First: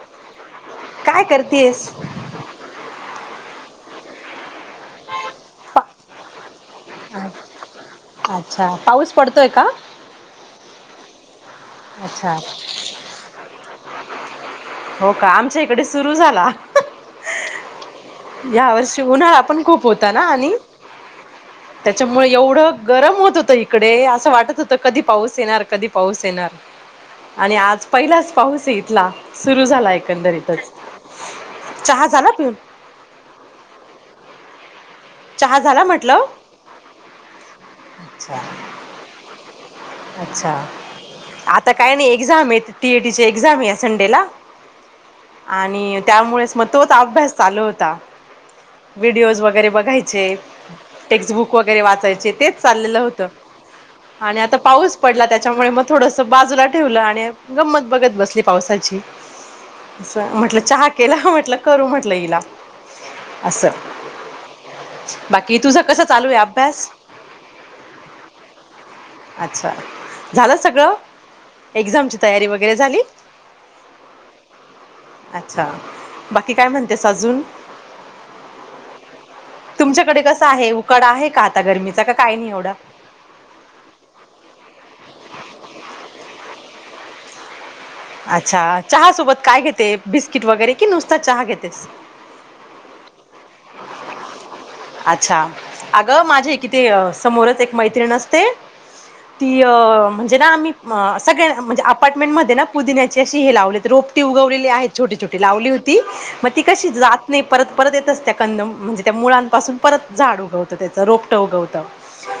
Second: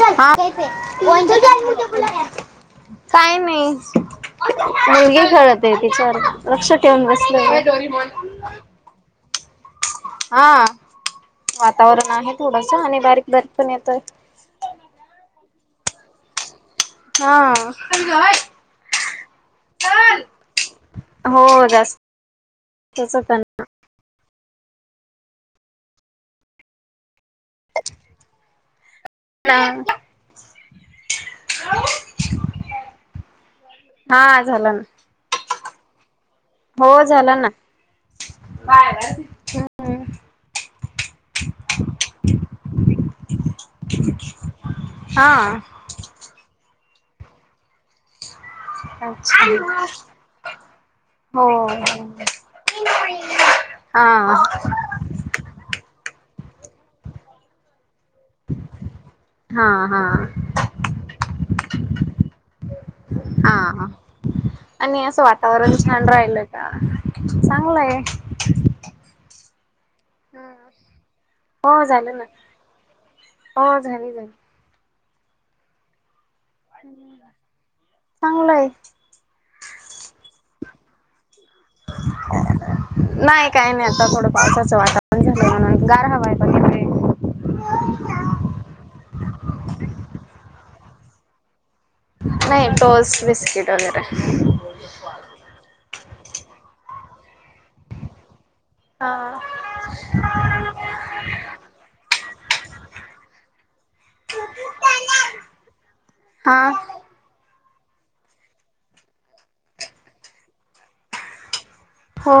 काय नाही [unintelligible] काय मुली करतेस? [unintelligible] खे [unintelligible] ळत आहे तिचार लक्षात ठेऊन बसलं अच्छा पाऊस पडतोय का हा वातावरण आहे अच्छा थोडस आणि बारीक बारीक पण येतोय हो का आमच्या इकडे सुरू झाला हा या वर्षी उन्हाळा पण खूप होता ना आणि हो जास्त त्याच्यामुळे एवढं गरम होत पण होत इकडे असं वाटत होत कधी पाऊस येणार कधी पाऊस येणार आणि आज पहिलाच पाऊस आहे इथला सुरु झाला एकंदरीतच चहा झाला पिऊन हा झालं ना चहा झाला म्हटलं हो झाला ना अच्छा हम् अच्छा आता काय नाही एक्झाम आहे टीएटीची एक्झाम आहे या संडे ला हा आणि त्यामुळेच मग तोच अभ्यास चालू होता व्हिडिओज अच्छा वगैरे बघायचे चे हो टेक्स्टबुक वगैरे वाचायचे तेच चाललेलं होतं हा आणि आता पाऊस पडला त्याच्यामुळे मग थोडस बाजूला ठेवलं आणि गंमत बघत बसली पावसाची हा हा अस म्हटलं चहा केला म्हटल करू म्हटलं हिला अस हा आणि असं वातावरण छान राहिल का चांगलंय अच्छा झालं सगळं हो एक्झामची झालं ना तयारी वगैरे झाली हो झाली झाली अच्छा बाकी काय म्हणतेस अजून चांगलंय तुमच्याकडे कसं आहे उकाडा आहे का आता गर्मीचा का काय नाही एवढा नाही काही नाही आता थोडं पावसाचं वातावरण झालं म्हणून गार हवं आहे बघैे अच्छा चहा सोबत काय घेते बिस्किट वगैरे कि नुसता चहा घेतेस नाही टोस्ट बिस्किट वगैरे अच्छा अगं माझे किती समोरच एक मैत्रीण असते. हा. ती अ म्हणजे ना आम्ही सगळ्यां म्हणजे अपार्टमेंटध्ये ना पुदि्याचे असशी हे लावले. रोपटी उगवलेली आहेत छोटी छोटी लावली होती मग हा ती कशी जात नाही परत परत येतच त्या कंद म्हणजे त्या मुळांपासून परत झाड उगवतं त्याचं रोपटं उगवतं. हो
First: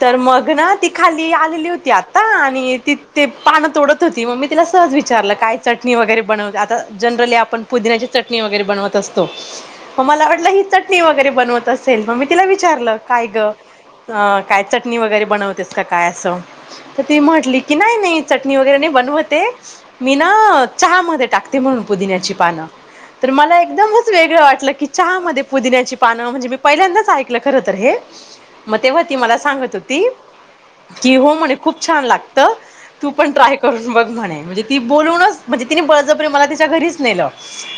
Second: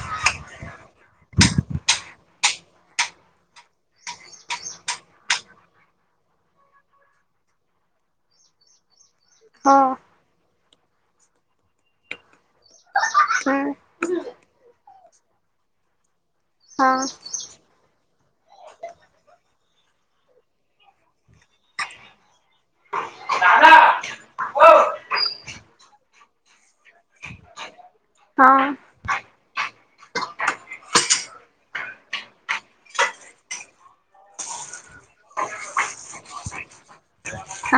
तर मग ना ती खाली आलेली होती आता मी ती ते पान तोडत होती मग मी तिला सहज विचारलं काय चटणी वगैरे बनव आता जनड्रली पुदिची चटणी वगैरे बनवत असतो हो म मला वाट ही चटणी वगैरे बनवत असेल म मी तिला विचारलं काय ग काय चटणी वगैरे बनवतेस का काय असं. तर हम्म ती म्हटली की नाही नाही. चटणी वगैरे नाही बनवते मी ना चहा मध्ये टाकते म्हणून पुदिन्याची पान तर मला एकदमच वेगळं वाटलं की चहा मध्ये पुदिण्याची पान म्हणजे पहिल्यांदाच ऐकलं खर तर हे म तेव्हा ती मला सांगत होती की हो म्हणे खूप छान लागत तू पण ट्राय करून बघ म्हणे. म्ह ती बोलूनच म्हणजे तिने बळजबरी मला तिच्या घरीच नेलं.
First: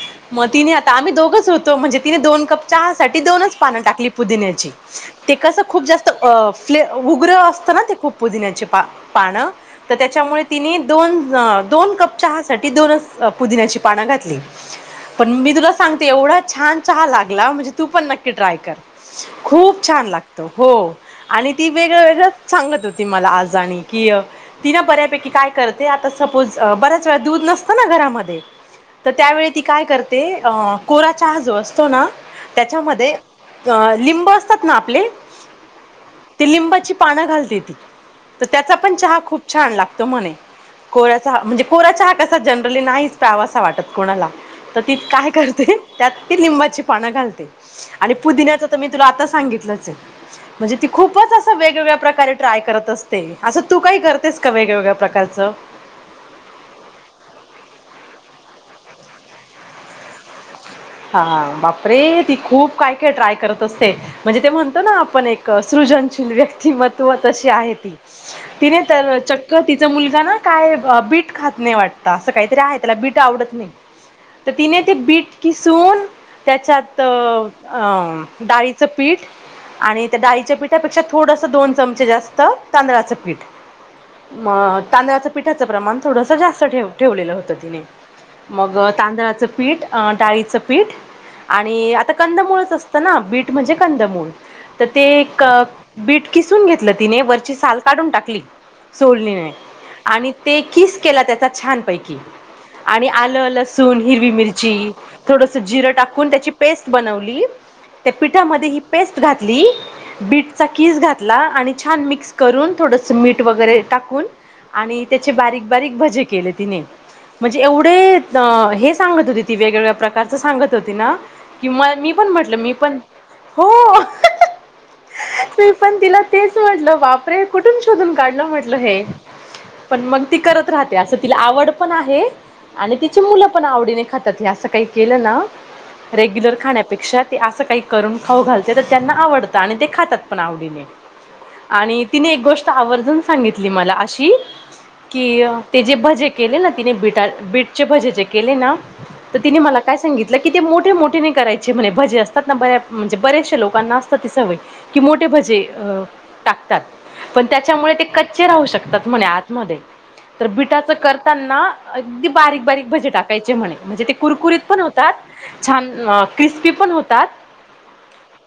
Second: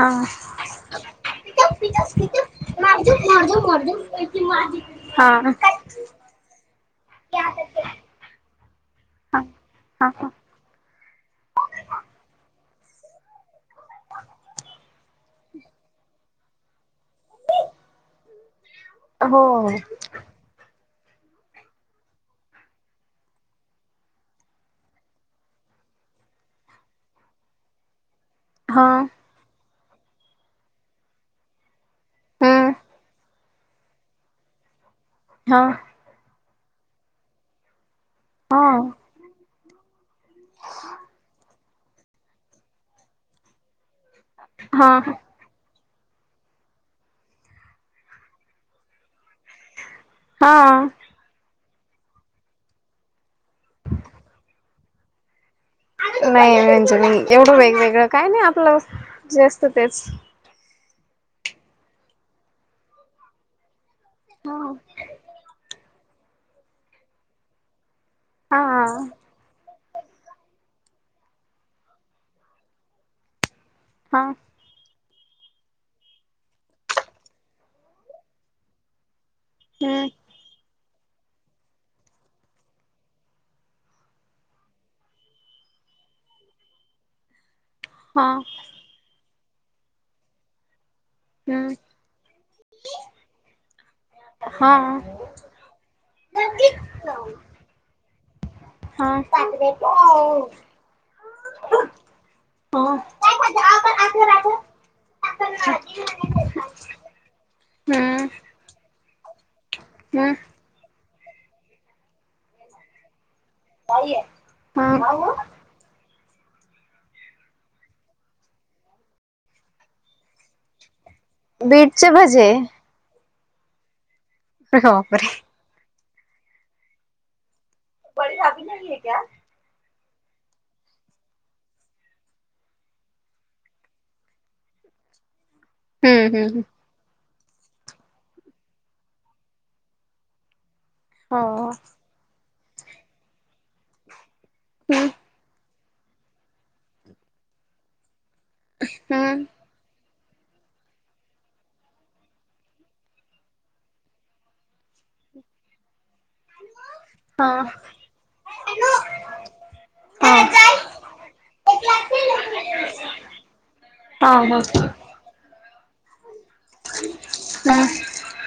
हा मग तिने आता आम्ही दोघच होतो हा म्हणजे तिने दोन कप चहासाठी हा. दोनच पान टाकली पुदिन्याची ते कस खूप जास्त फ् हा. उग्र असत ना ते खूप पुदिन्याची पान हा हा त्याच्यामुळे तिने दोन दोन कप चहा साठी दोनच पुदिन्याची पान घातली पण मी तु सांगते एवढा छान च लागला म्हणजे तू पण नक्की ट्राय कर हो खूप छान लागत हो आणि ती वेगळं वेगळं सांगत होती मला आजा आणि की ती ना बऱ्यापैकी काय करते आता सपोज बऱ्याच वेळा दूध नसतं ना घरामध्ये हा तर त्यावेळी ती काय करते अ कोरा चहा जो असतो ना हम्म त्याच्यामध्ये अ लिंब असतात ना आपले हा. ती लिंबाची पानं घालते ती तर हा त्याचा पण चहा खूप छान लागतो. त म्हणे कोऱ्याचा ह म्हणजे कोरा चहा कसा जनड्रली नाहीच प्यावा असा वाटत कोणाला तर हा ती काय करते त्यात ती लिंबाची पानं घालते आणि पुदिनयाच तर मी तुला आता सांगितलंच आहे म्हणजे ती हा. खूपच अस वेगवेगळ्या प्रकारे ट्राय करत असते असं तू काही करतेस का वेगवेगळ्या प्रकारचं? नाही रंजनी एवढं वेगवेगळं काही नाही आपलं जास्त तेच. हां बापरे ती खूप काय काय ट्राय करत असते म्हणजे ते म्हणतो ना आपण एक सृजनशील व्यक्तिमत्व तशी आहे ती हा तिने तर चक्क ति मुलगा ना काय बीट खात नाही वाटत असं काहीतरी आहे त्याला बीट आवडत नाही. हा तर तिने ते बीट किसून त्याच्यात डाळीचं पीठ आणि हम्म त्या डाळीच्या पीठापेक्षा थोडस दोन चमचे जास्त तांदळाचं पीठ मग तांदळाच पिठाचं प्रमाण थोडस जास्त ठेव ठेवलेलं होतं. हा मग तांदळाचं पीठ डाळीचं पीठ हम्म आणि आता कंदमूळच असतं ना बीट म्हणजे कंदमूळ हा हा तर ते एक बीट किसून घेतलं तिने वरची साल काढून टाकली हम्म सोडणीने आणि ते किस केला त्याचा छानपैकी आणि आलं लसूण हिरवी मिरची थोडस जिरं टाकून त्याची पेस्ट बनवली त्या पिठामध्ये ही पेस्ट घातली हम्म बीटचा कीस घातला आणि छान मिक्स करून थोडस मीठ वगैरे टाकून ह आणि त्याचे बारीक बारीक भजे केले तिने म्हणजे एवढे हे सांगत होती ती वेगवेगळ्या प्रकारच सांगत होती ना. किंवा बीटचे मी पण भजे म्हटलं मी पण हो. पर मी पण तिला तेच म्हटलं वापरे कुठून शोधून काढलं म्हटल हे पण मग ती करत राहते असं तिला आवड पण आहे आणि तिची मुलं पण आवडीने खातात हे असं काही केलं ना हम्म रेग्युलर हम्म खाण्यापेक्षा ते असं काही करून खाऊ घालते तर त्यांना आवडतं आणि ते खातात पण आवडीने हो आणि तिने एक गोष्ट आवर्जून सांगितली मला अशी हम्म कि ते जे भजे केले ना तिने बीटा बीटचे भजे जे केले ना तर तिने मला ित क मोठे मोठे कय म्ह भजे असतात बे ब्याच लोकांना असतात सय कि मोठे भजे अ टाकतात पण हम्म त्याच्यामुळे ते कच्चे राहू शकतात हा म्हणे आतमध्ये हा हा तर बिटाचं करताना अगदी बारीक बारीक भजे टाकायचे म्हणे म्हणजे ते कुरकुरीत छी पणतात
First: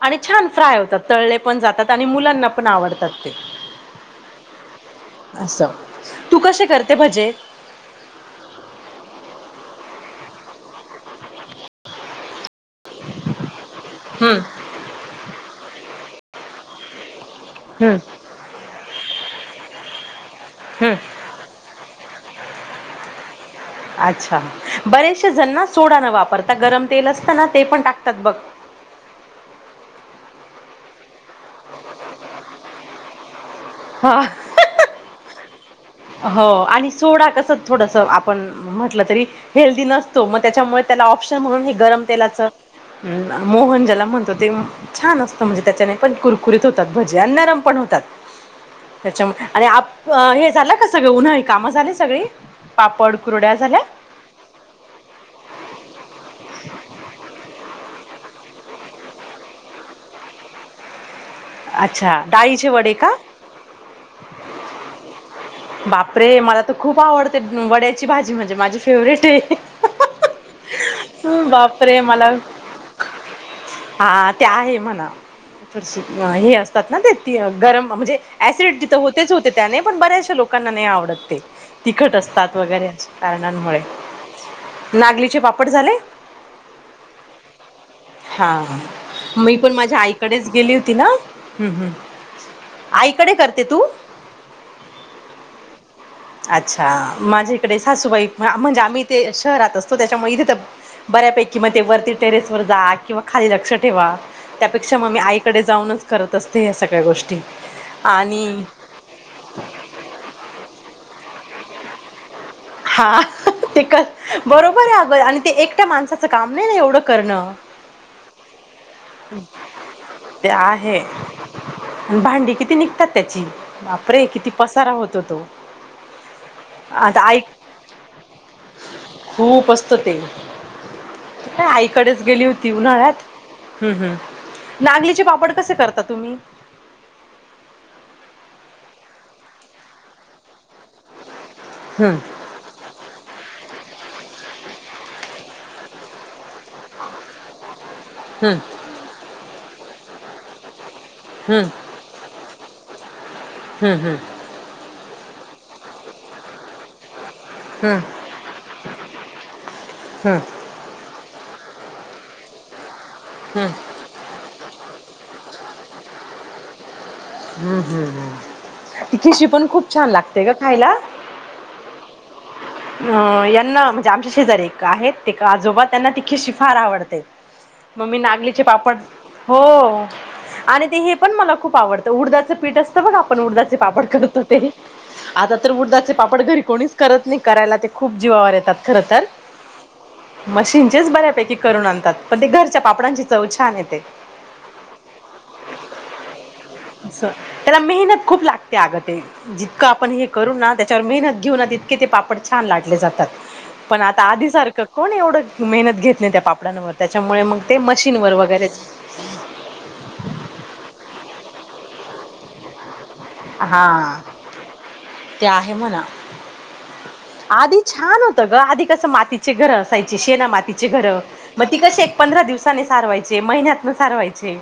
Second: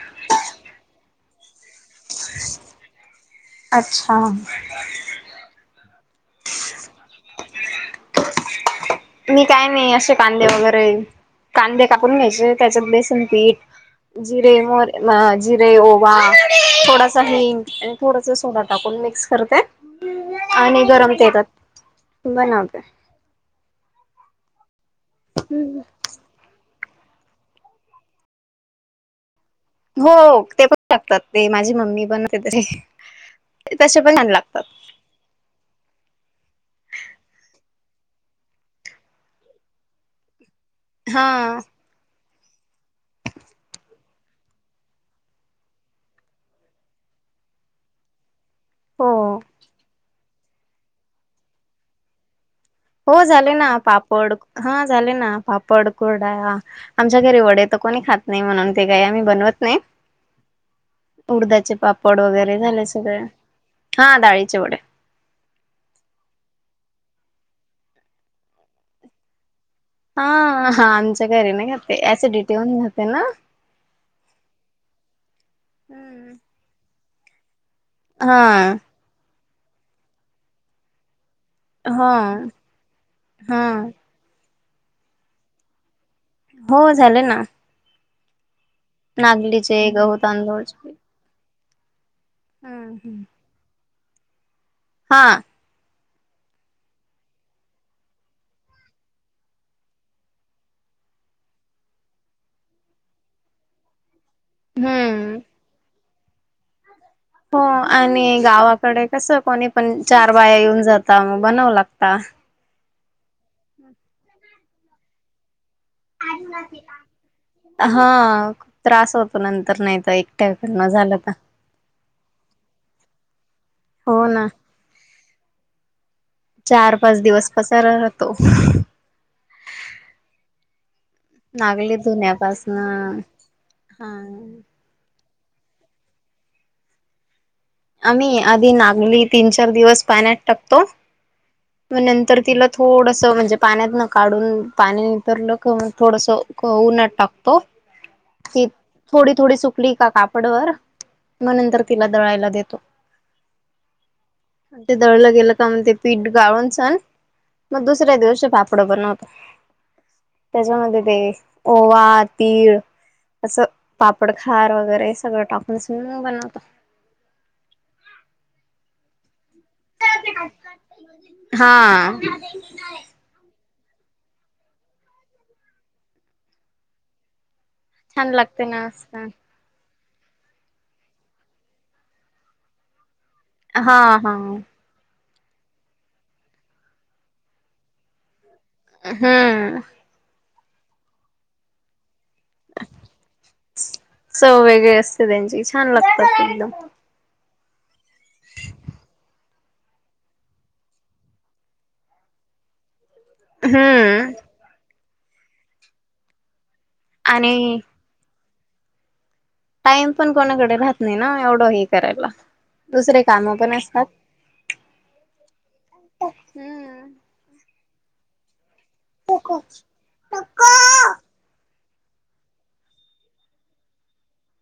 आणि छ फ्राय होत पण जातात आणि मुलांना पण आवडतात ते अच्छा अस तू कसे करते भाजे मी काय नाही असे कांदे वगैरे कांदे कापून घ्यायचे त्याच्यात बेसन पीठ हम्म जिरे मोर जिरे ओवा थोडासा हिंंग आणि हम्म थोडासा सोड टाकून मिक्स करते आणि हम्म गरमेतात बनवते अच्छा बरेचसे जण ना सोडा न वापरता गरम तेल असत ना ते पण टाकतात बघ हो ते पण शकतात ते माझी मम्मी पण करते. तसे हा पणान लागतात थोडसं आपण म्हटलं तरी हेल्दीी नसतो मग त्याच्यामुळे त्याला हा ऑप्शन म्हणून हे गरम तेलाच हम मोहन ज्याला म्हणतो ते छान असतं म्हणजे त्याच्याने पण कुरकुरीत होतात भजी आणि न पण होतात हो त्याच्यामुळे आणि आप हे झालं का सगळे उन्हाळी काम झाली सगळी पापड हो झाले कुरड्या ना झाल्या? पापड हा झाले ना पापड कुरडा आमच्या घरी वडेेत कोणी खात नाही म्हणून ते काय आम्ही बनवत नाही उडधाचे पापड अच्छा वगैरे डाळीचे झाले वडे का? सगळे हा डाळीचे वढ बापरे मला तर खूप आवडते वड्याची भाजी म्हणजे माझी फेवरेट आहे हा हा आमच्या घरी नाही बापरे घाते मला ऍसिडिटी होऊन जाते ना हा ते आहे म्हणा हम्म हे असतात ना ते गरम म्हणजे हा ऍसिड तिथं होतेच होते त्याने पण बऱ्याचशा लोकांना नाही आवडतते हा तिखट असतात वगैरे हा कारणांमुळे नागलीचे पापड झाले हो झालं ना हा मी पण नागलीचे माझ्या गहू आईकडेच गेली तांदूळचे होती ना हम्म हम् हम्म आईकडे करते तू हा अच्छा माझ्याकडे सासूबाई म्हणजे आम्ही तेे शहरात असतो त्याच्यामुळे इथे तर बऱ्यापैकी मग ते वरती टेरेस वर जा किंवा खाली लक्ष ठेवा त्यापेक्षा मग मी हम्म आईकडे जाऊनच करत असते या सगळ हो आणि गावाकडे कस कोणी पण चार बाया येऊन जात बनवू लागता. हा ते बरोबर आहे अगर आणि ते एक ठ्या माणसाचं काम नाही ना एवढं करणं. अस होतो नंतर नाही तर ते एकट्या करन आहे झालं तर आणि भांडी किती निघतात त्याची बापरे हो ना किती पसारा होतो तो. चार पाच आता ऐक दिवस पसारा राहतो खूप असत ते. का नागली आईकडेच गेली होती धुण्यापासनं उन्हाळ्यात हम् हा हम् नागलीचे पापड कसे करता तुम्ही आम्ही आधी नागली तीन चार दिवस पाण्यात टाकतो मग नंतर तिला थोडसं म्हणजे पाण्यात न काढून पाणी नितरलं थोडस हो उन्हात टाकतो की थोडी थोडी सुकली का कापडवर मग नंतर तिला दळायला देतो ते दळलं गेलं ते पीठ गाळून सन मग दुसऱ्या तिखीशी दिवशी पापड बनवतो त्याच्यामध्ये ते ओवा, तीळ असं पापडखार वगैरे सगळं टाक [unintelligible] मस बनवतो हम्म हम्म हम्म [unintelligible] त के श्री पण खूप छान लागते ग खायला हा अ -यांना म्हणजे आमच्या शेजारी एक आहेत ते आजोबा त्यांना ति खिशी फार आवडते. म मी छान नागलीचे लागते ना पापड असं. हो आणि ते हे पण मला खूप आवडतं उडदाचं पीठ असतं बघ आपण उडदाचे हा पापड हा करतो ते आता तर उडदाचे पापड घरी कोणीच करत नाही करायला ते खूप जीवावर येत हम्म. मशीनचेच बऱ्यापैकी करून आणतात पण ते घरच्या पापडांची चव छान येते चव वेगळी असते त्यांची छान लागतात एकदम. [unintelligible] त्याला मेहनत खूप लागते अगं ते जितकं आपण हे करू ना त्याच्यावर मेहनत घेऊ ना तितके ते पापड छान लाटले जातात पण आता हम्म आधी सारखं कोण एवढं मेहनत घेत नाही त्या पापडांवर. त्याच्यामुळे मग ते मशीन वर वगैरे टाईम पण कोणाकडे राहत नाही ना एवढं हे करायला दुसरे काम पण हा असतात. ते आहे म्हणा हम्म. आधीच छान होत ग आधी कसं मातीचे घरं असायचे शेना मातीचे घर मग ती कशी एक पंधरा दिवसाने सारवायचे महिन्यातन सारवायचे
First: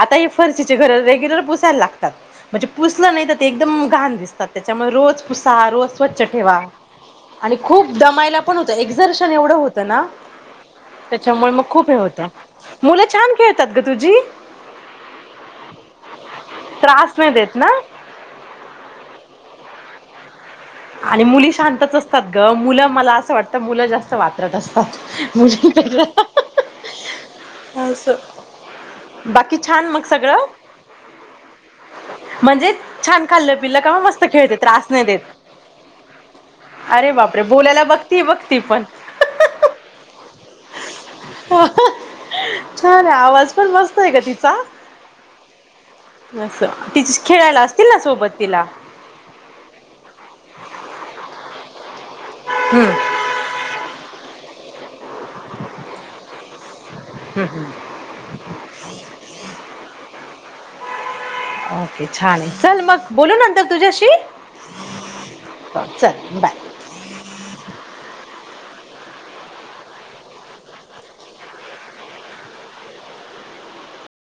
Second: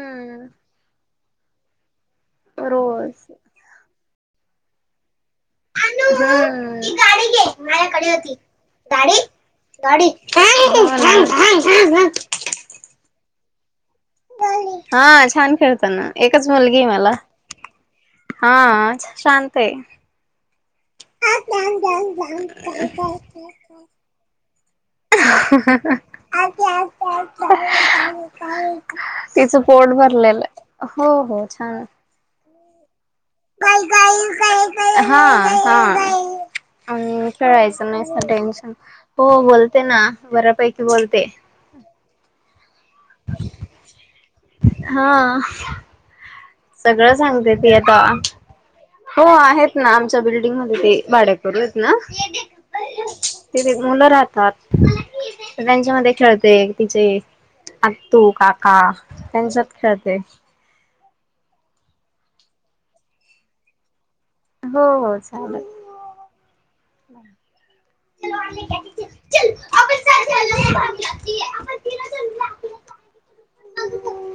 आता हे फर्चीचे घरं रेग्युलर पुसायला लागतात म्हणजे पुसलं नाही रोज तर ते एकदम घाण दिसतात त्याच्यामुळे रोज पुसा रोज स्वच्छ ठेवा हम्म. ती गाडी घे आणि खूप माझ्याकडे होती दमायला पण होत गाडी एक्झर्शन एवढं होतं ना गाडी त्याच्यामुळे मग खूप हे होतं मुलं छान खेळतात ग तुझी. [unintelligible] हा छान खेळतान ना एकच मुलगी आहे मला. त्रास नाही देत ना हा शांत आहे. आणि मुली शांतच असतात ग मुलं मला असं वाटत मुलं जास्त वात [unintelligible] [unintelligible] बाकी तिचं छान पोट मग सगळं भरलेलं हो हो छान. म्हणजे छान खाल्लं पिल्लं का म मस्त खेळते त्रास नाही देतं. [unintelligible] हा. आणि बोलायला कळायचं नाही बघती असं बघती टेन्शन पण हो बोलते ना बऱ्यापैकी बोलते [unintelligible] छान! आहे, आवाज पण मस्त आहे गं तिचा. हा असं सगळं तिची सांगते खेळायला ती असतील आता ना सोबत तिला हो, आहेत ना च्या [unintelligible] भाड्याकरू आहेत ना, हम्म हम्म तेथे मुलं राहतात. [unintelligible] त्यांच्या मध्ये खेळते. तिचे हम्म. आत्तू -काका त्यांच्यात खेळते. ओके छान! आहे, चल मग बोलू नंतर तुझ्याशी हो, चल बाय हो चालल. [unintelligible] [unintelligible] [unintelligible]